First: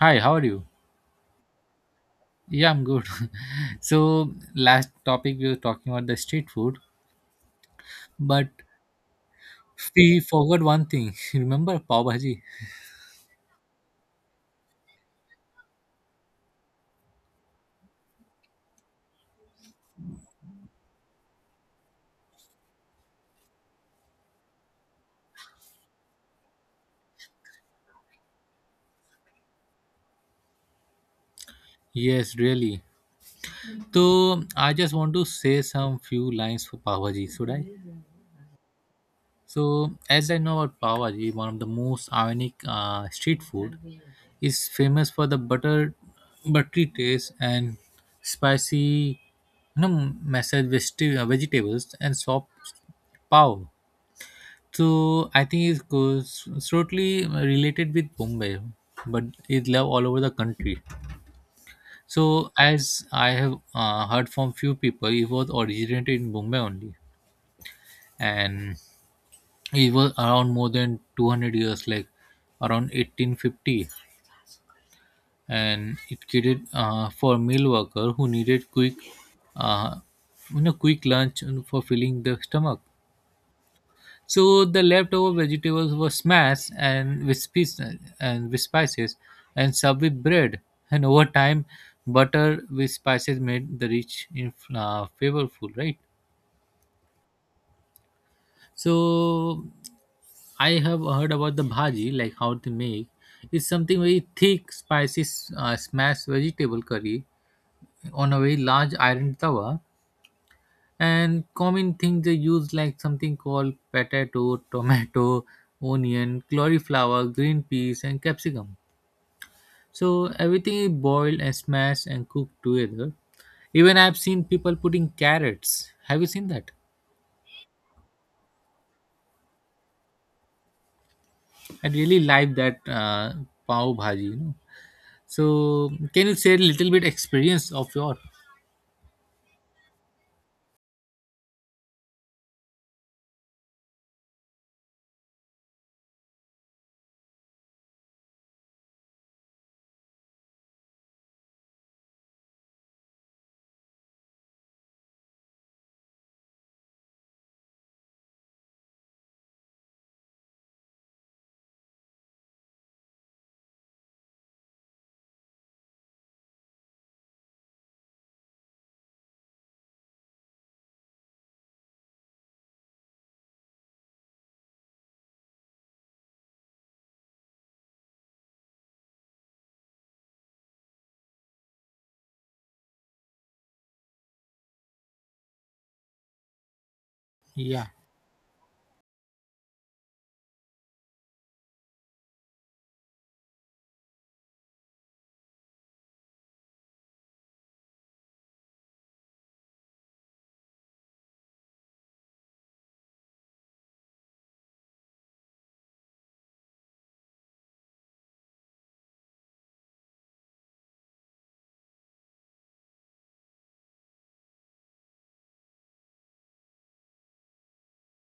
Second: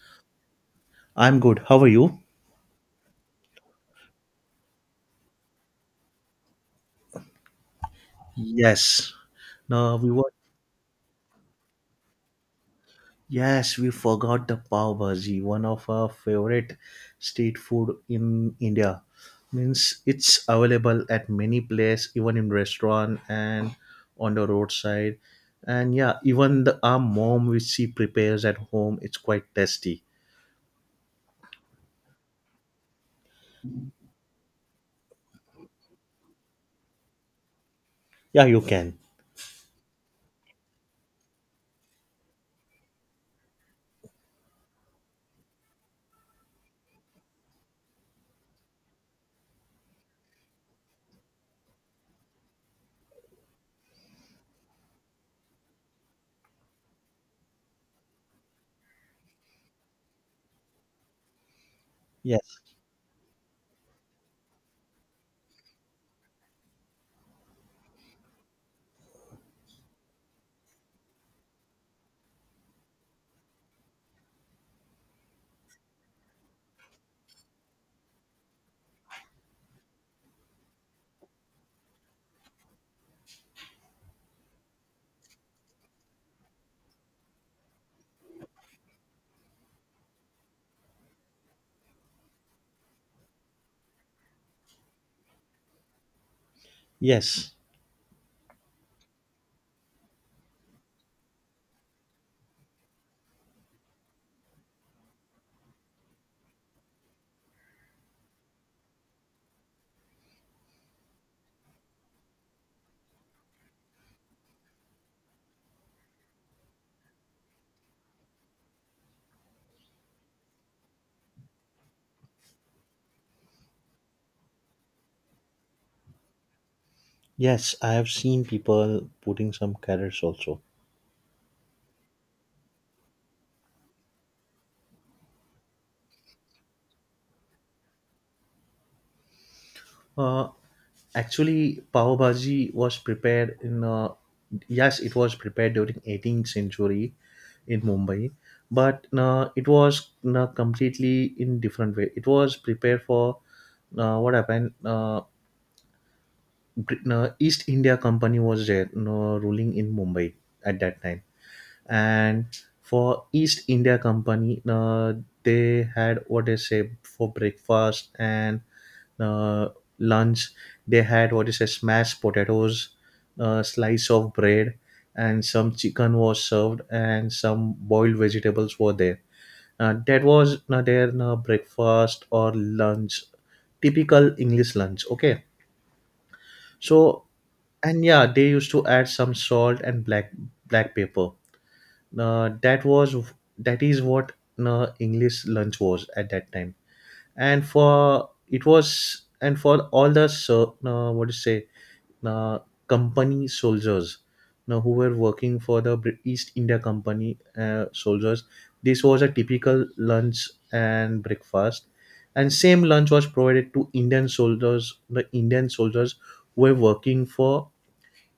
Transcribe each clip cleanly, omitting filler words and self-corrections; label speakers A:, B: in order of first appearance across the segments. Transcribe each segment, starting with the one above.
A: Hi, how are you?
B: I'm good. How are you?
A: Yeah, I'm good. Last topic we were talking about the street food, but
B: Yes. No, we
A: we
B: were.
A: forgot one thing. Remember pav bhaji?
B: Yes, we forgot the pav bhaji, one of our favorite street food in India. Means it's available at many places, even in restaurant and on the roadside. And yeah, even the our mom which she prepares at home, it's quite tasty.
A: Yes, really. So, I just want to say some few lines for pav bhaji, should I?
B: Yeah, you can.
A: So, as I know about pav bhaji, one of the most iconic street food is famous for the butter, buttery taste and spicy, you know, mashed vegetables and soft pav. So I think it goes totally related with Bombay, but it's loved all over the country. So
B: Yes,
A: as I have heard from few people, it was originated in Bombay only, and it was around more than 200 years, like around 1850, and it created for meal worker who needed quick, uh, quick lunch for filling the stomach. So the leftover vegetables were smashed and with spices and served with bread. And over time, butter with spices made the rich in flavorful, right?
B: yes,
A: So I have heard about the bhaji, like how to make. It's something very thick, spicy, smashed vegetable curry on a very large iron tawa, and common things they use like something called potato, tomato, onion, cauliflower, green peas and capsicum. So everything is boiled and smashed and cooked together. Even I've seen people putting carrots. Have you seen that?
B: yes. I have seen people putting some carrots also.
A: I really like that pav bhaji. So can you share a little bit experience of your
B: Uh, Actually, pav bhaji was prepared in. Yes, it was prepared during 18th century in Mumbai, but it was completely in different way. It was prepared for what happened. East India Company was there, ruling in Mumbai at that time, and for East India Company, they had what they say for breakfast and uh, lunch, they had what is a smashed potatoes, a slice of bread, and some chicken was served, and some boiled vegetables were there. That was their breakfast or lunch, typical English lunch, okay. So,
A: yeah
B: and yeah, they used to add some salt and black pepper. uh, that was that is what English lunch was at that time. And for it was and for all the what do you say, uh, company soldiers now who were working for the East India Company, soldiers, this was a typical lunch and breakfast. And same lunch was provided to Indian soldiers who were working for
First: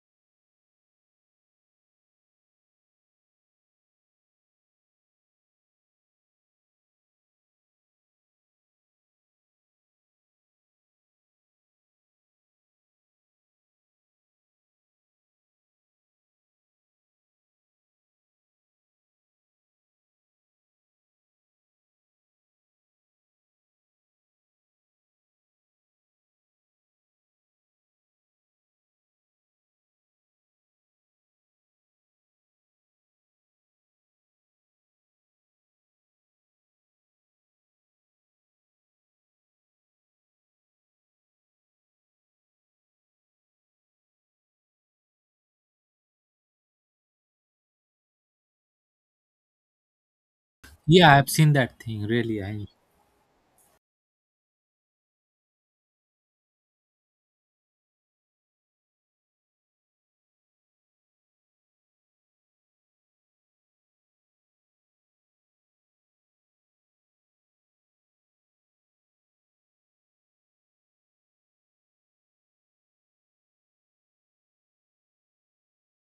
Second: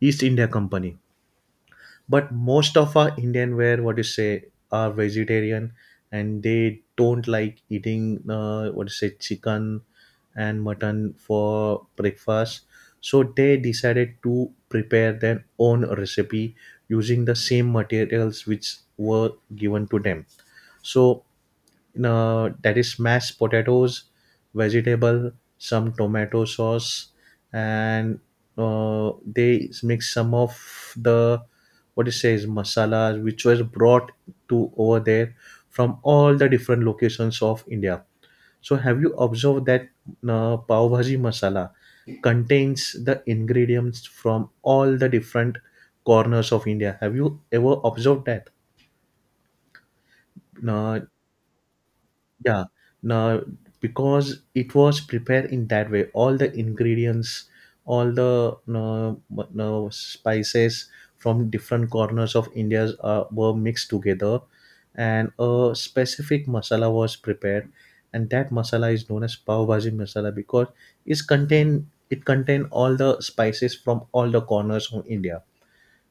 B: East India Company. But most of our Indian were, what you say, are vegetarian, and they don't like eating, what you say, chicken and mutton for breakfast. So they decided to prepare their own recipe using the same materials which were given to them. So that is mashed potatoes, vegetable, some tomato sauce, and they mix some of the what it says masalas, which was brought to over there from all the different locations of India. So, have you observed that pav bhaji masala contains the ingredients from all the different corners of India? Have you ever observed that? Uh,
A: yeah I've seen that thing really
B: Yeah,
A: I
B: now because it was prepared in that way, all the ingredients, all the no, no spices from different corners of India were mixed together, and a specific masala was prepared, and that masala is known as pav bhaji masala because it's contain it contain all the spices from all the corners of India.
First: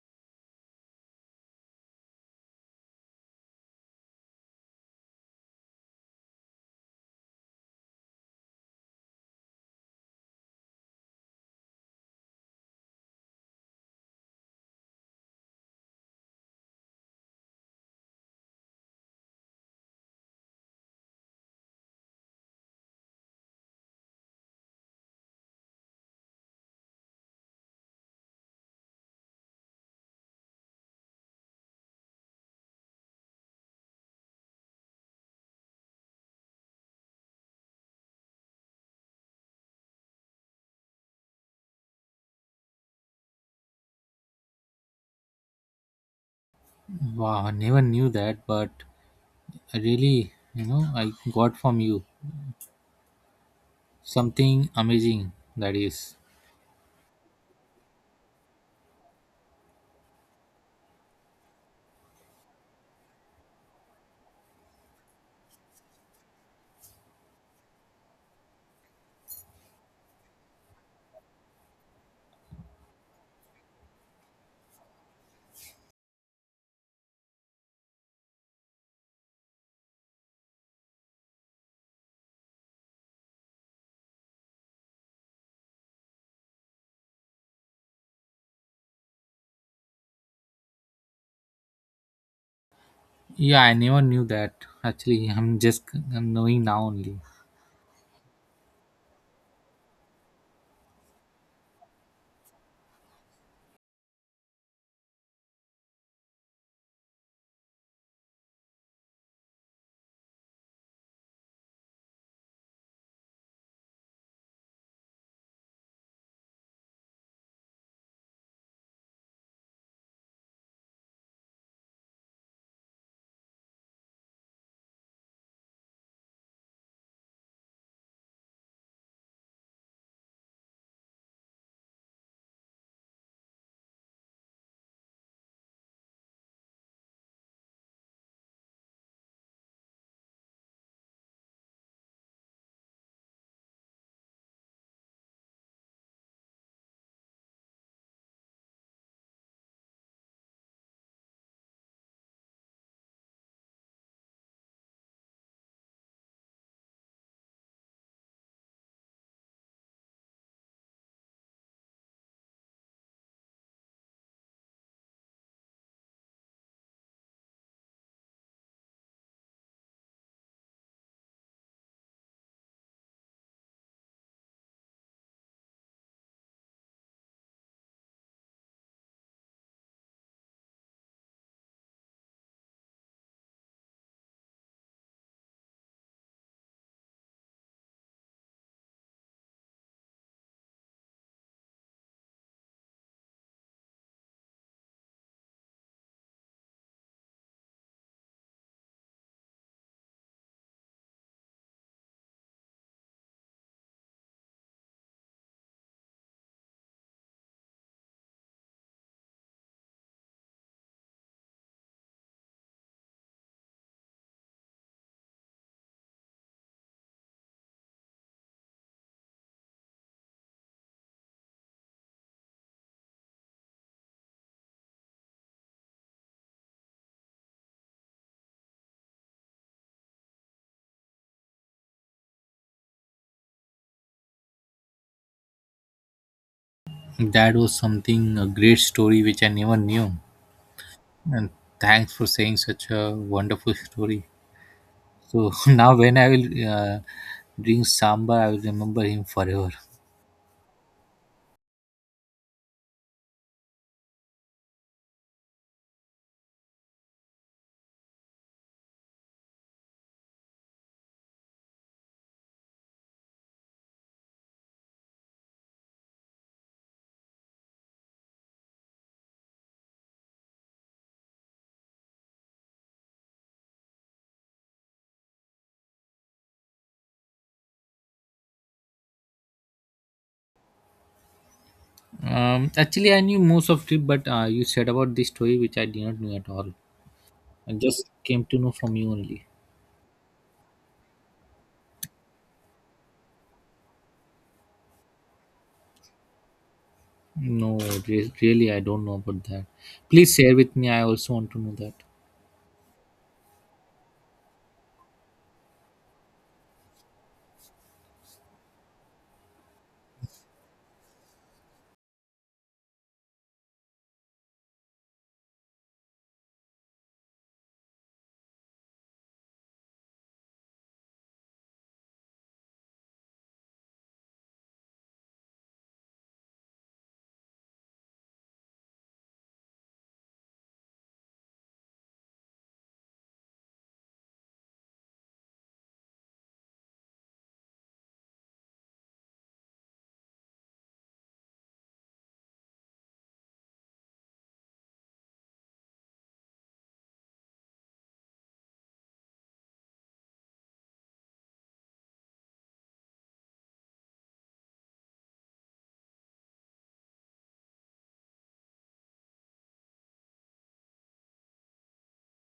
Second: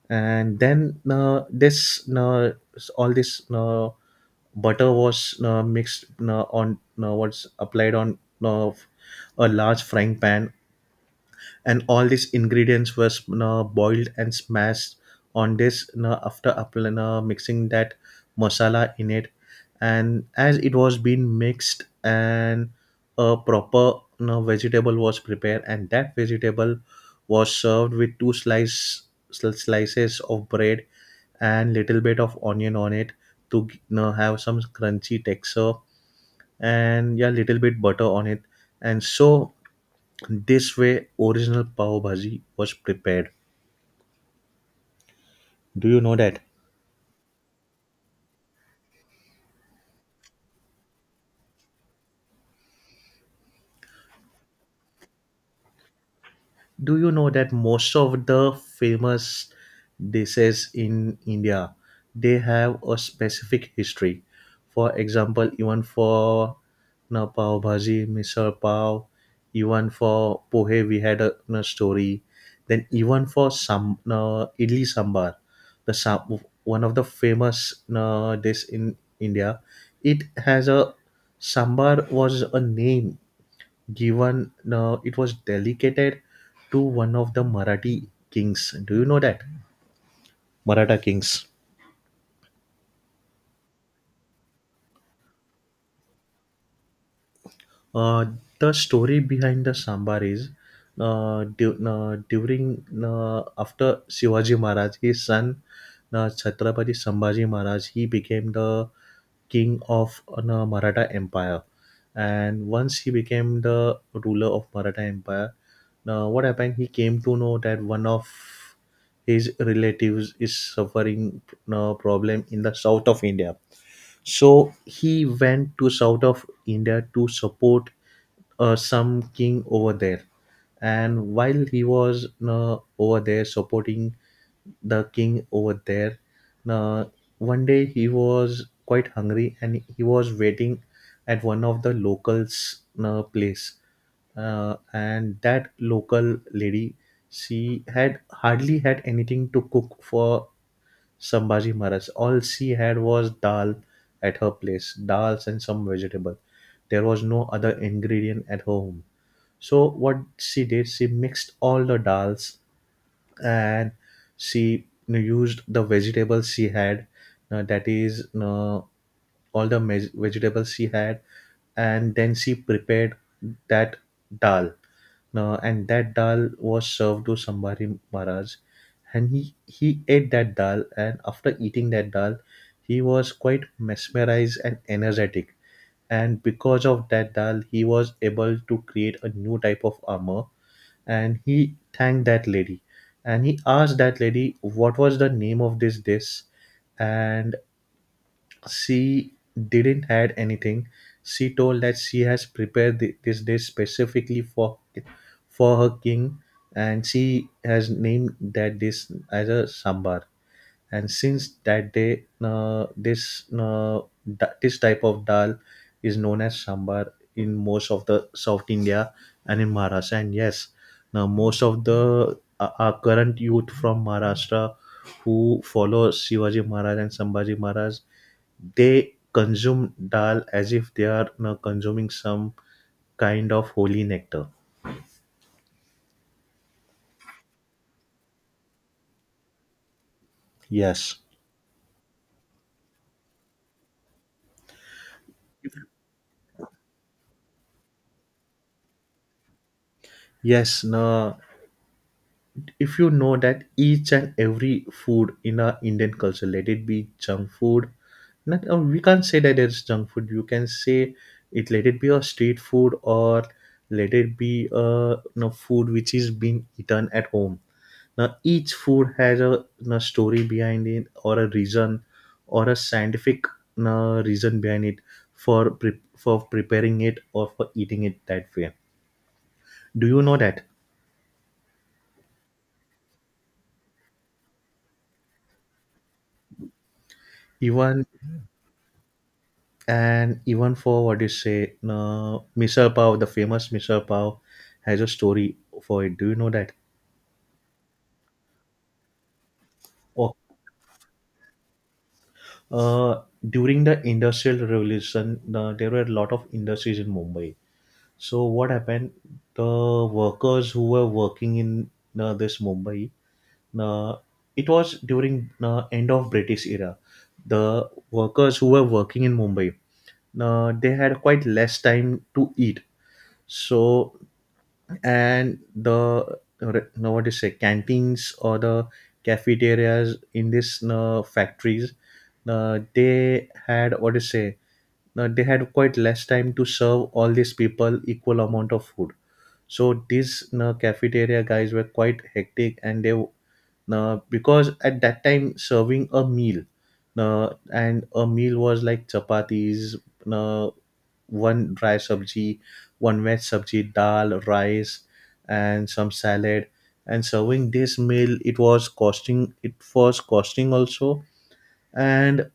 B: And then, this s- all this butter was mixed on, what's applied on uh, f- a large frying pan, and all these ingredients were, boiled and smashed on this, after mixing that masala in it. And as it was being mixed, and a proper, vegetable was prepared, and that vegetable was served with slices of bread, and little bit of onion on it to have some crunchy texture, and yeah, little bit butter on it. And so this way original pav bhaji was prepared. Do you know that?
A: Wow, I never knew that but I really, you know, I got from you something amazing, that is.
B: Do you know that most of the famous dishes in India they have a specific history? For example, even for na pav bhaji, misal pav, even for pohe we had a, na story. Then even for some na idli sambar, the sam- one of the famous na dish in India, it has a sambar was a name given, it was delegated to one of the Marathi kings. Do you know that Maratha kings?
A: Yeah, I never knew that. Actually, I'm knowing now only.
B: Uh, the story behind the sambar is during after Shivaji Maharaj, his son, Chhatrapati Sambhaji Maharaj, he became the king of the Maratha Empire. And once he became the ruler of Maratha Empire, what happened? He came to know that one of his relatives is suffering a problem in the south of India. So he went to south of India to support some king over there. And while he was over there supporting the king over there, uh, one day he was quite hungry and he was waiting at one of the locals' place. And that local lady, she had hardly had anything to cook for Sambhaji Maharaj. All she had was dal at her place, dals and some vegetable. There was no other ingredient at home. So what she did, she mixed all the dals, and she used the vegetables she had, that is, vegetables she had, and then she prepared that dal, and that dal was served to Sambhari Maharaj, and he ate that dal. And after eating that dal, he was quite mesmerized and energetic. And because of that dal, he was able to create a new type of armor. And he thanked that lady, and he asked that lady what was the name of this dish, and she didn't add anything. She told that she has prepared this dish specifically for her king, and she has named that dish as a sambar. And since that day, this type of dal is known as sambar in most of the south India and in Maharashtra. And yes, now most of the our current youth from Maharashtra who follow Shivaji Maharaj and Sambhaji Maharaj, they consume dal as if they are consuming some kind of holy nectar.
A: That was something a great story which I never knew.
B: Yes.
A: And thanks for saying such a wonderful story. So now when I will drink sambar, I will remember him forever.
B: Yes. No, if you know that each and every food in our Indian culture, let it be junk food, not, we can't say that it's junk food. You can say it, let it be a street food, or let it be a, food which is being eaten at home. Now each food has a, story behind it, or a reason, or a scientific, reason behind it for for preparing it or for eating it that way. Do you know that?
A: Actually, I knew most of it, but you said about this story which I did not know at all. I
B: even
A: just came to know from you only.
B: Even for what you say, misal pav, the famous misal pav, has a story for it. Do you know that?
A: No, really, I don't know about that. Please
B: Oh,
A: share with me. I also want to know that.
B: uh, during the industrial revolution, there were a lot of industries in Mumbai. So what happened? The workers who were working in this Mumbai, uh, it was during end of British era, the workers who were working in Mumbai, they had quite less time to eat. So, and no, what do you say, canteens or the cafeterias in these factories, they had, what do you say, they had quite less time to serve all these people equal amount of food. So these cafeteria guys were quite hectic, and they, because at that time serving a meal, and a meal was like chapatis, uh, one dry sabji, one wet sabji, dal, rice, and some salad. And serving this meal, it was costing. It was costing also, and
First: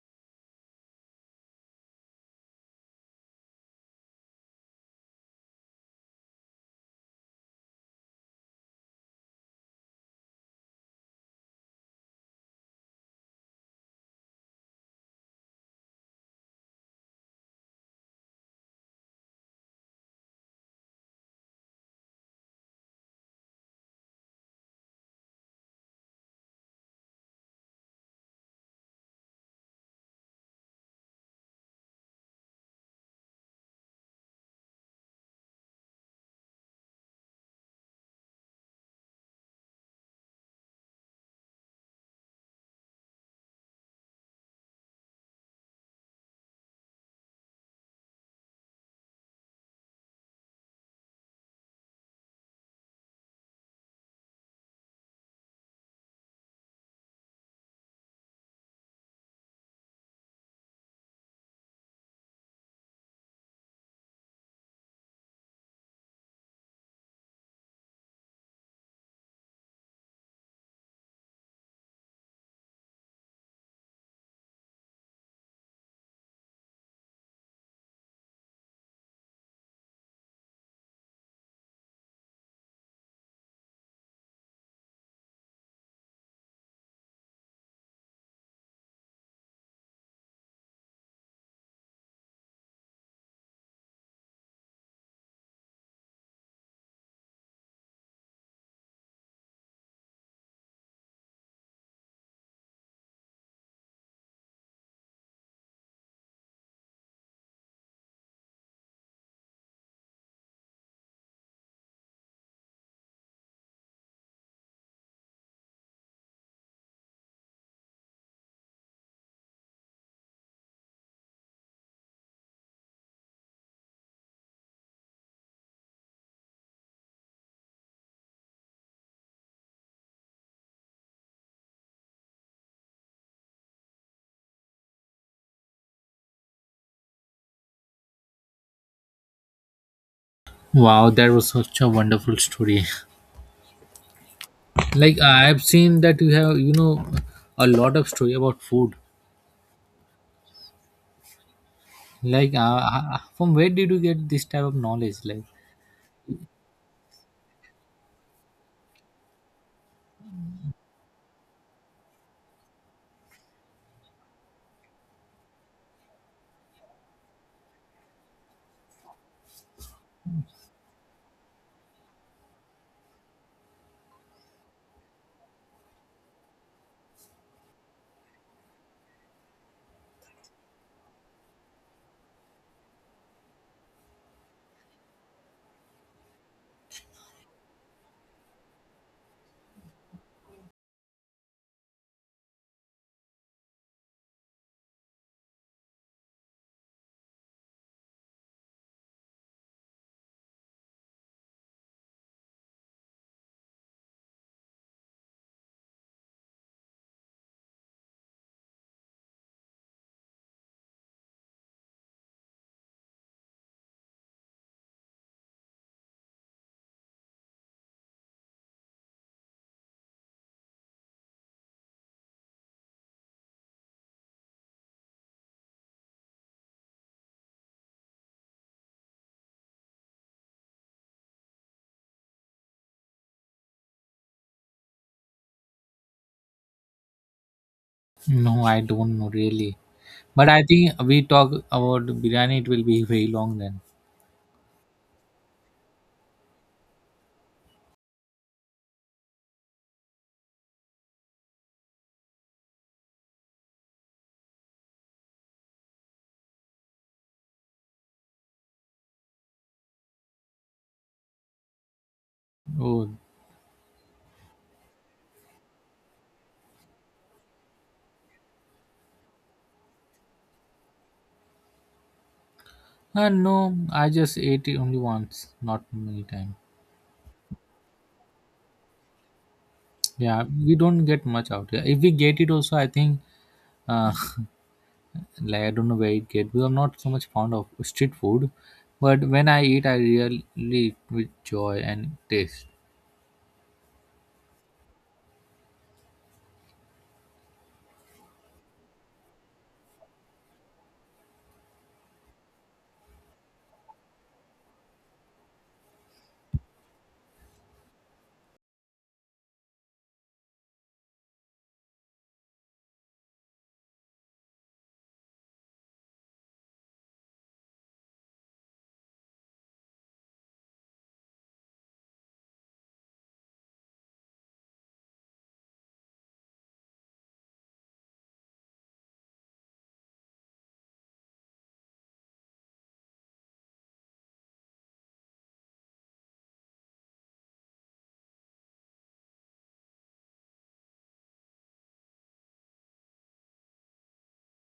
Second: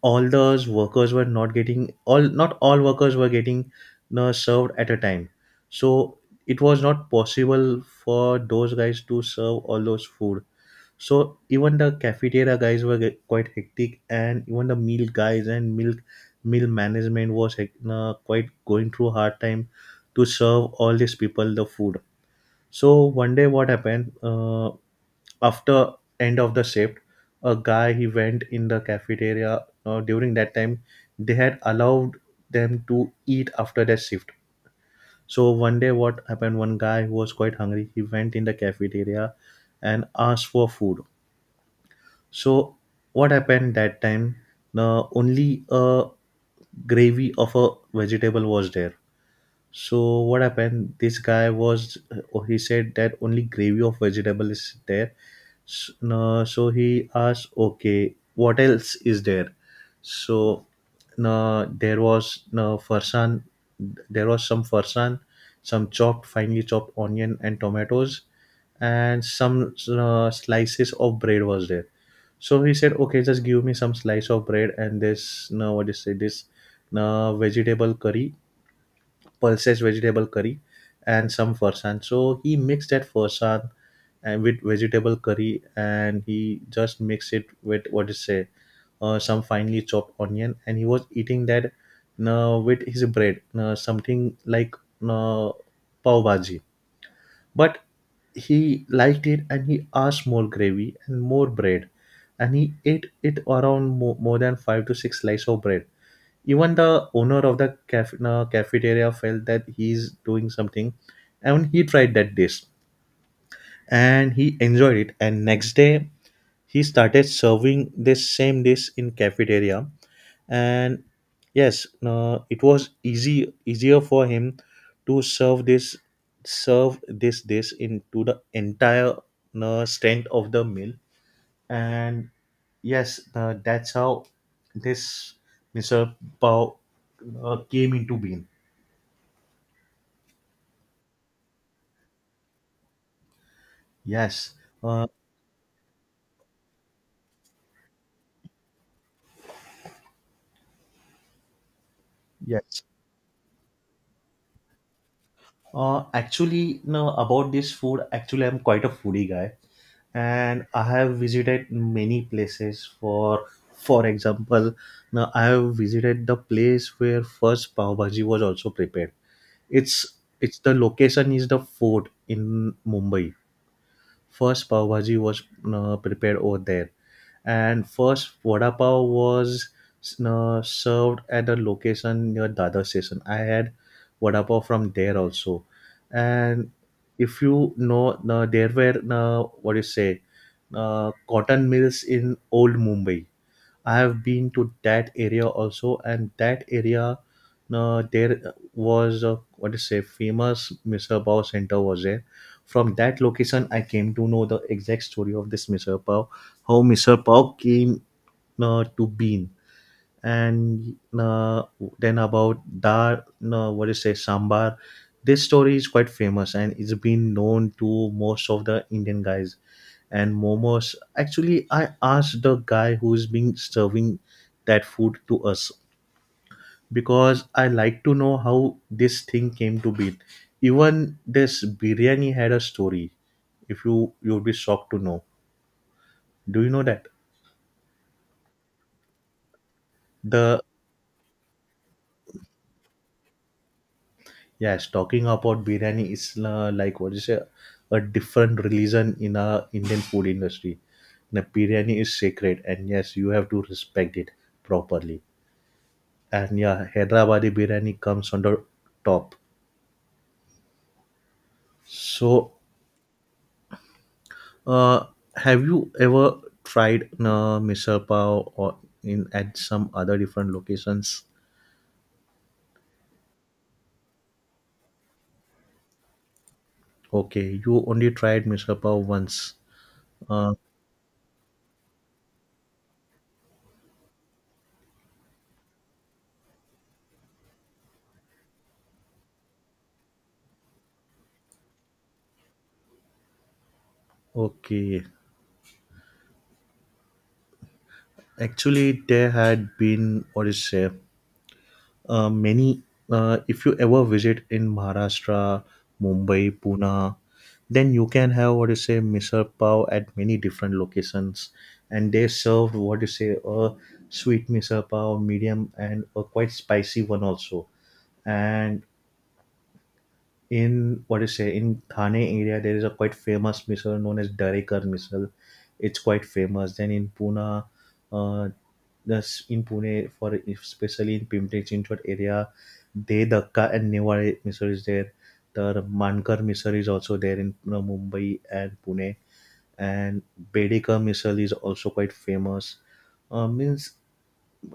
B: all those workers were not getting all. Not all workers were getting served at a time, so it was not possible for those guys to serve all those food. So even the cafeteria guys were get quite hectic, and even the meal guys and milk meal management was quite going through hard time to serve all these people the food. So one day, what happened? After end of the shift, a guy he went in the cafeteria. During that time, they had allowed them to eat after their shift. So one day, what happened? One guy who was quite hungry, he went in the cafeteria and asked for food. So what happened that time? The only a gravy of a vegetable was there. So what happened? This guy was, oh, he said that only gravy of vegetable is there. S- no, so he asked, okay, what else is there? So no, there was no farsan. There was some farsan, some chopped, finely chopped onion and tomatoes, and some slices of bread was there. So he said, okay, just give me some slice of bread, and this, no, what do you say, this, no, vegetable curry, pulses vegetable curry, and some farsan. So he mixed that farsan, and with vegetable curry, and he just mixed it with what is say, some finely chopped onion, and he was eating that, with his bread, something like, uh, pav bhaji. But he liked it and he asked more gravy and more bread. And he ate it around more than 5 to 6 slices of bread. Even the owner of the cafeteria felt that he's doing something, and he tried that dish, and he enjoyed it. And next day he started serving this same dish in cafeteria. And yes it was easy easier for him to serve this dish into the entire strength of the meal. And yes that's how this Mr. Pao came into being.
A: Wow, that was such a wonderful story.
B: yes uh,
A: Like I've seen that you have, you know, a lot of story about food. Like,
B: yes
A: uh, from where did you get this type of knowledge?
B: Actually, no, about this food, actually, I'm quite a foodie guy, and I have visited many places. For example, now I have visited the place where first pav bhaji was also prepared. It's it's, the location is the fort in Mumbai. First pav bhaji was prepared over there, and first vada pav was served at a location near Dada station. I had vada pav from there also. And if you know, there were what do you say, cotton mills in old Mumbai. I have been to that area also, and that area, there was a, what is say, famous Misal Pav center was there. From that location, I came to know the exact story of this Misal Pav, how Misal Pav came to be. And Then about dar no, what do you say, sambar, this story is quite famous, and it's been known to most of the Indian guys. And momos, actually, I asked the guy who's been serving that food to us, because I like to know how this thing came to be. Even this biryani had a story. If you would be shocked to know. Do you know that?
A: No, I don't know really. But
B: The—
A: I think we talk about biryani. It will be very long then.
B: Yes, talking about biryani is like what you say, a different religion in a Indian food industry. The biryani is sacred, and yes, you have to respect it properly. And yeah, Hyderabadi biryani comes on the top. So,
A: Oh,
B: uh, have you ever tried misal pav or in at some other different locations?
A: no, I just ate it only once, not many times.
B: Okay, you only tried misal pav once.
A: Yeah, we don't get much out here. If we get it also, I think, uh, like I don't know where it get because I'm not so much fond of street food, but when I eat, I really eat with joy and taste.
B: Okay, actually, there had been, what is say, many if you ever visit in Maharashtra, Mumbai, Pune, then you can have what you say misal pav at many different locations, and they served what you say a sweet misal pav, medium, and a quite spicy one also. And in what you say in Thane area there is a quite famous missile known as Darekar missile. It's quite famous. Then in Pune, uh, thus in Pune for, especially in Pimpri Chinchwad area, De Dakka and Niwari missile is there. The Mankar missile is also there in Mumbai and Pune, and Bedeka missile is also quite famous. Means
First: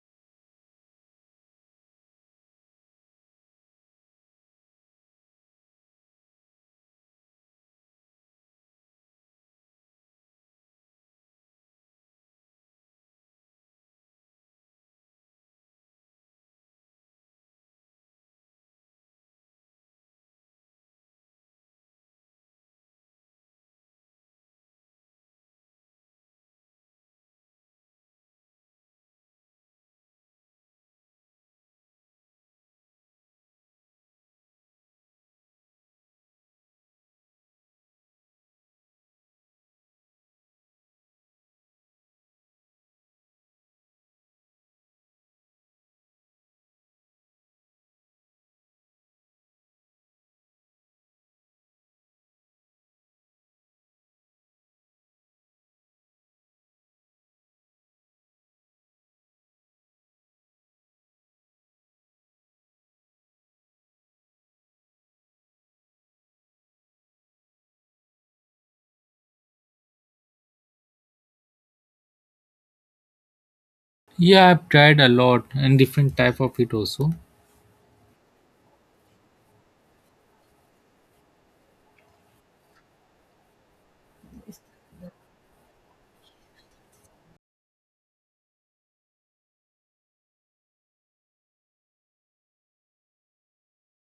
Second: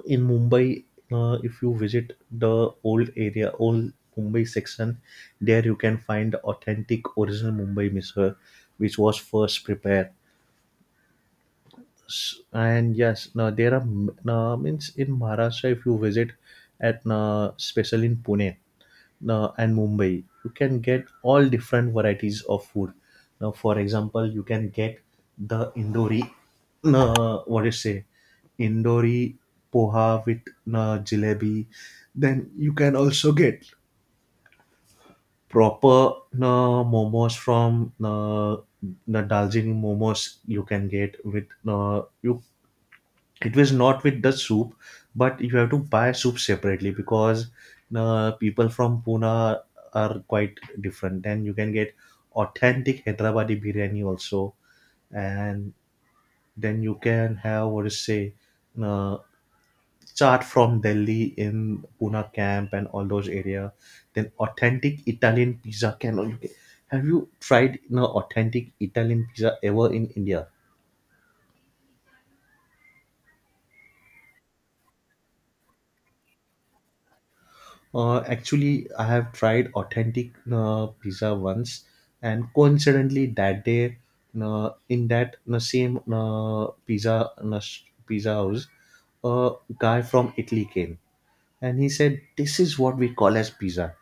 B: in Mumbai, if you visit the old area, old Mumbai section, there you can find the authentic original Mumbai misal, which was first prepared. And yes, now there are now, means in Maharashtra, if you visit at now, especially in Pune, and Mumbai, you can get all different varieties of food. Now, for example, you can get the Indori, what do you say, Indori poha with jalebi. Then you can also get proper momos from the Daljini momos. You can get with you it was not with the soup, but you have to buy soup separately, because people from Pune are quite different. And you can get authentic Hyderabadi biryani also. And then you can have, what is say, uh, chaat from Delhi in Pune camp and all those area. Then authentic Italian pizza can you can, have you tried, you know, authentic Italian pizza ever in India?
A: Yeah, I've tried a lot and different type of it also.
B: Actually, I have tried authentic pizza once, and coincidentally, that day, in that same pizza pizza house, a guy from Italy came, and he said, "This is what we call as pizza."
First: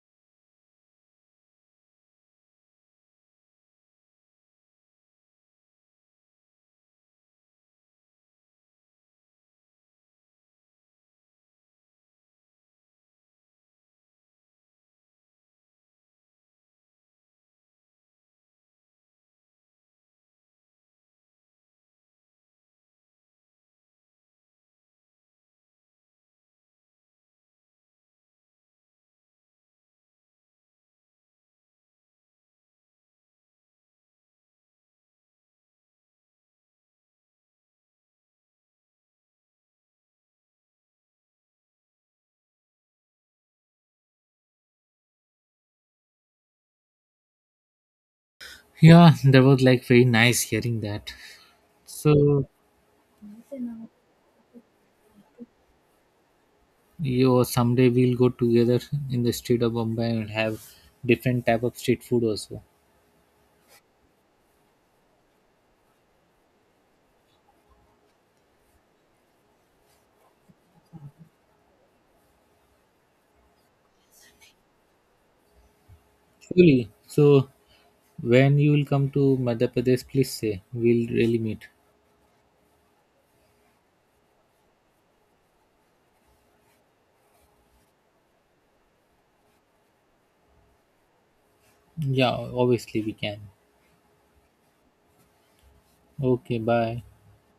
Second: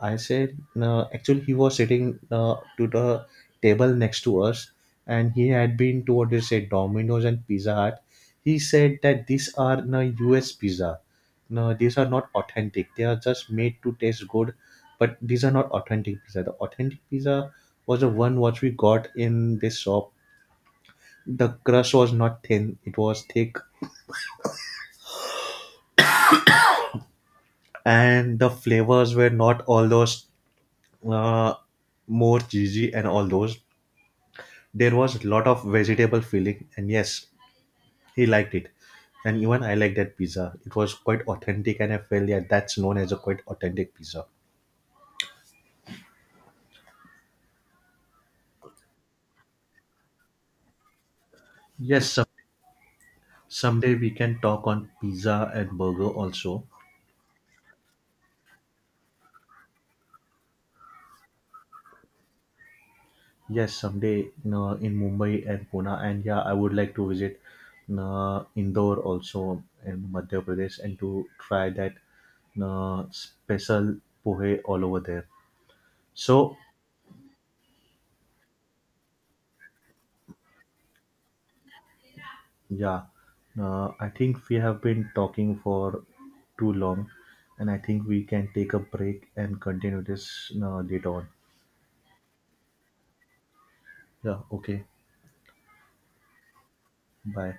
B: I said, "No." Actually, he was sitting to the table next to us, and he had been to what they say Domino's and Pizza Hut. He said that these are the U.S. pizza, no, these are not authentic. They are just made to taste good, but these are not authentic pizza. The authentic pizza was the one what we got in this shop. The crust was not thin; it was thick, and the flavors were not all those uh, more cheesy and all those. There was a lot of vegetable filling, and yes, he liked it. And even I liked that pizza. It was quite authentic, and I felt yeah, that's known as a quite authentic pizza.
A: Yeah, that was like very nice hearing that.
B: Yes,
A: So
B: someday we can talk on pizza and burger also.
A: you someday we'll go together in the street of Bombay and have different type of street food also.
B: Yes, someday in Mumbai and Pune, and yeah, I would like to visit Indore also in Madhya Pradesh, and to try that special pohe all over there. So
A: Surely. So when you will come to Madhya Pradesh, please say we'll really meet.
B: yeah, I think we have been talking for too long, and I think we can take a break and continue this later on.
A: Yeah, obviously we can.
B: Yeah. Okay.
A: Okay, bye.
B: Bye.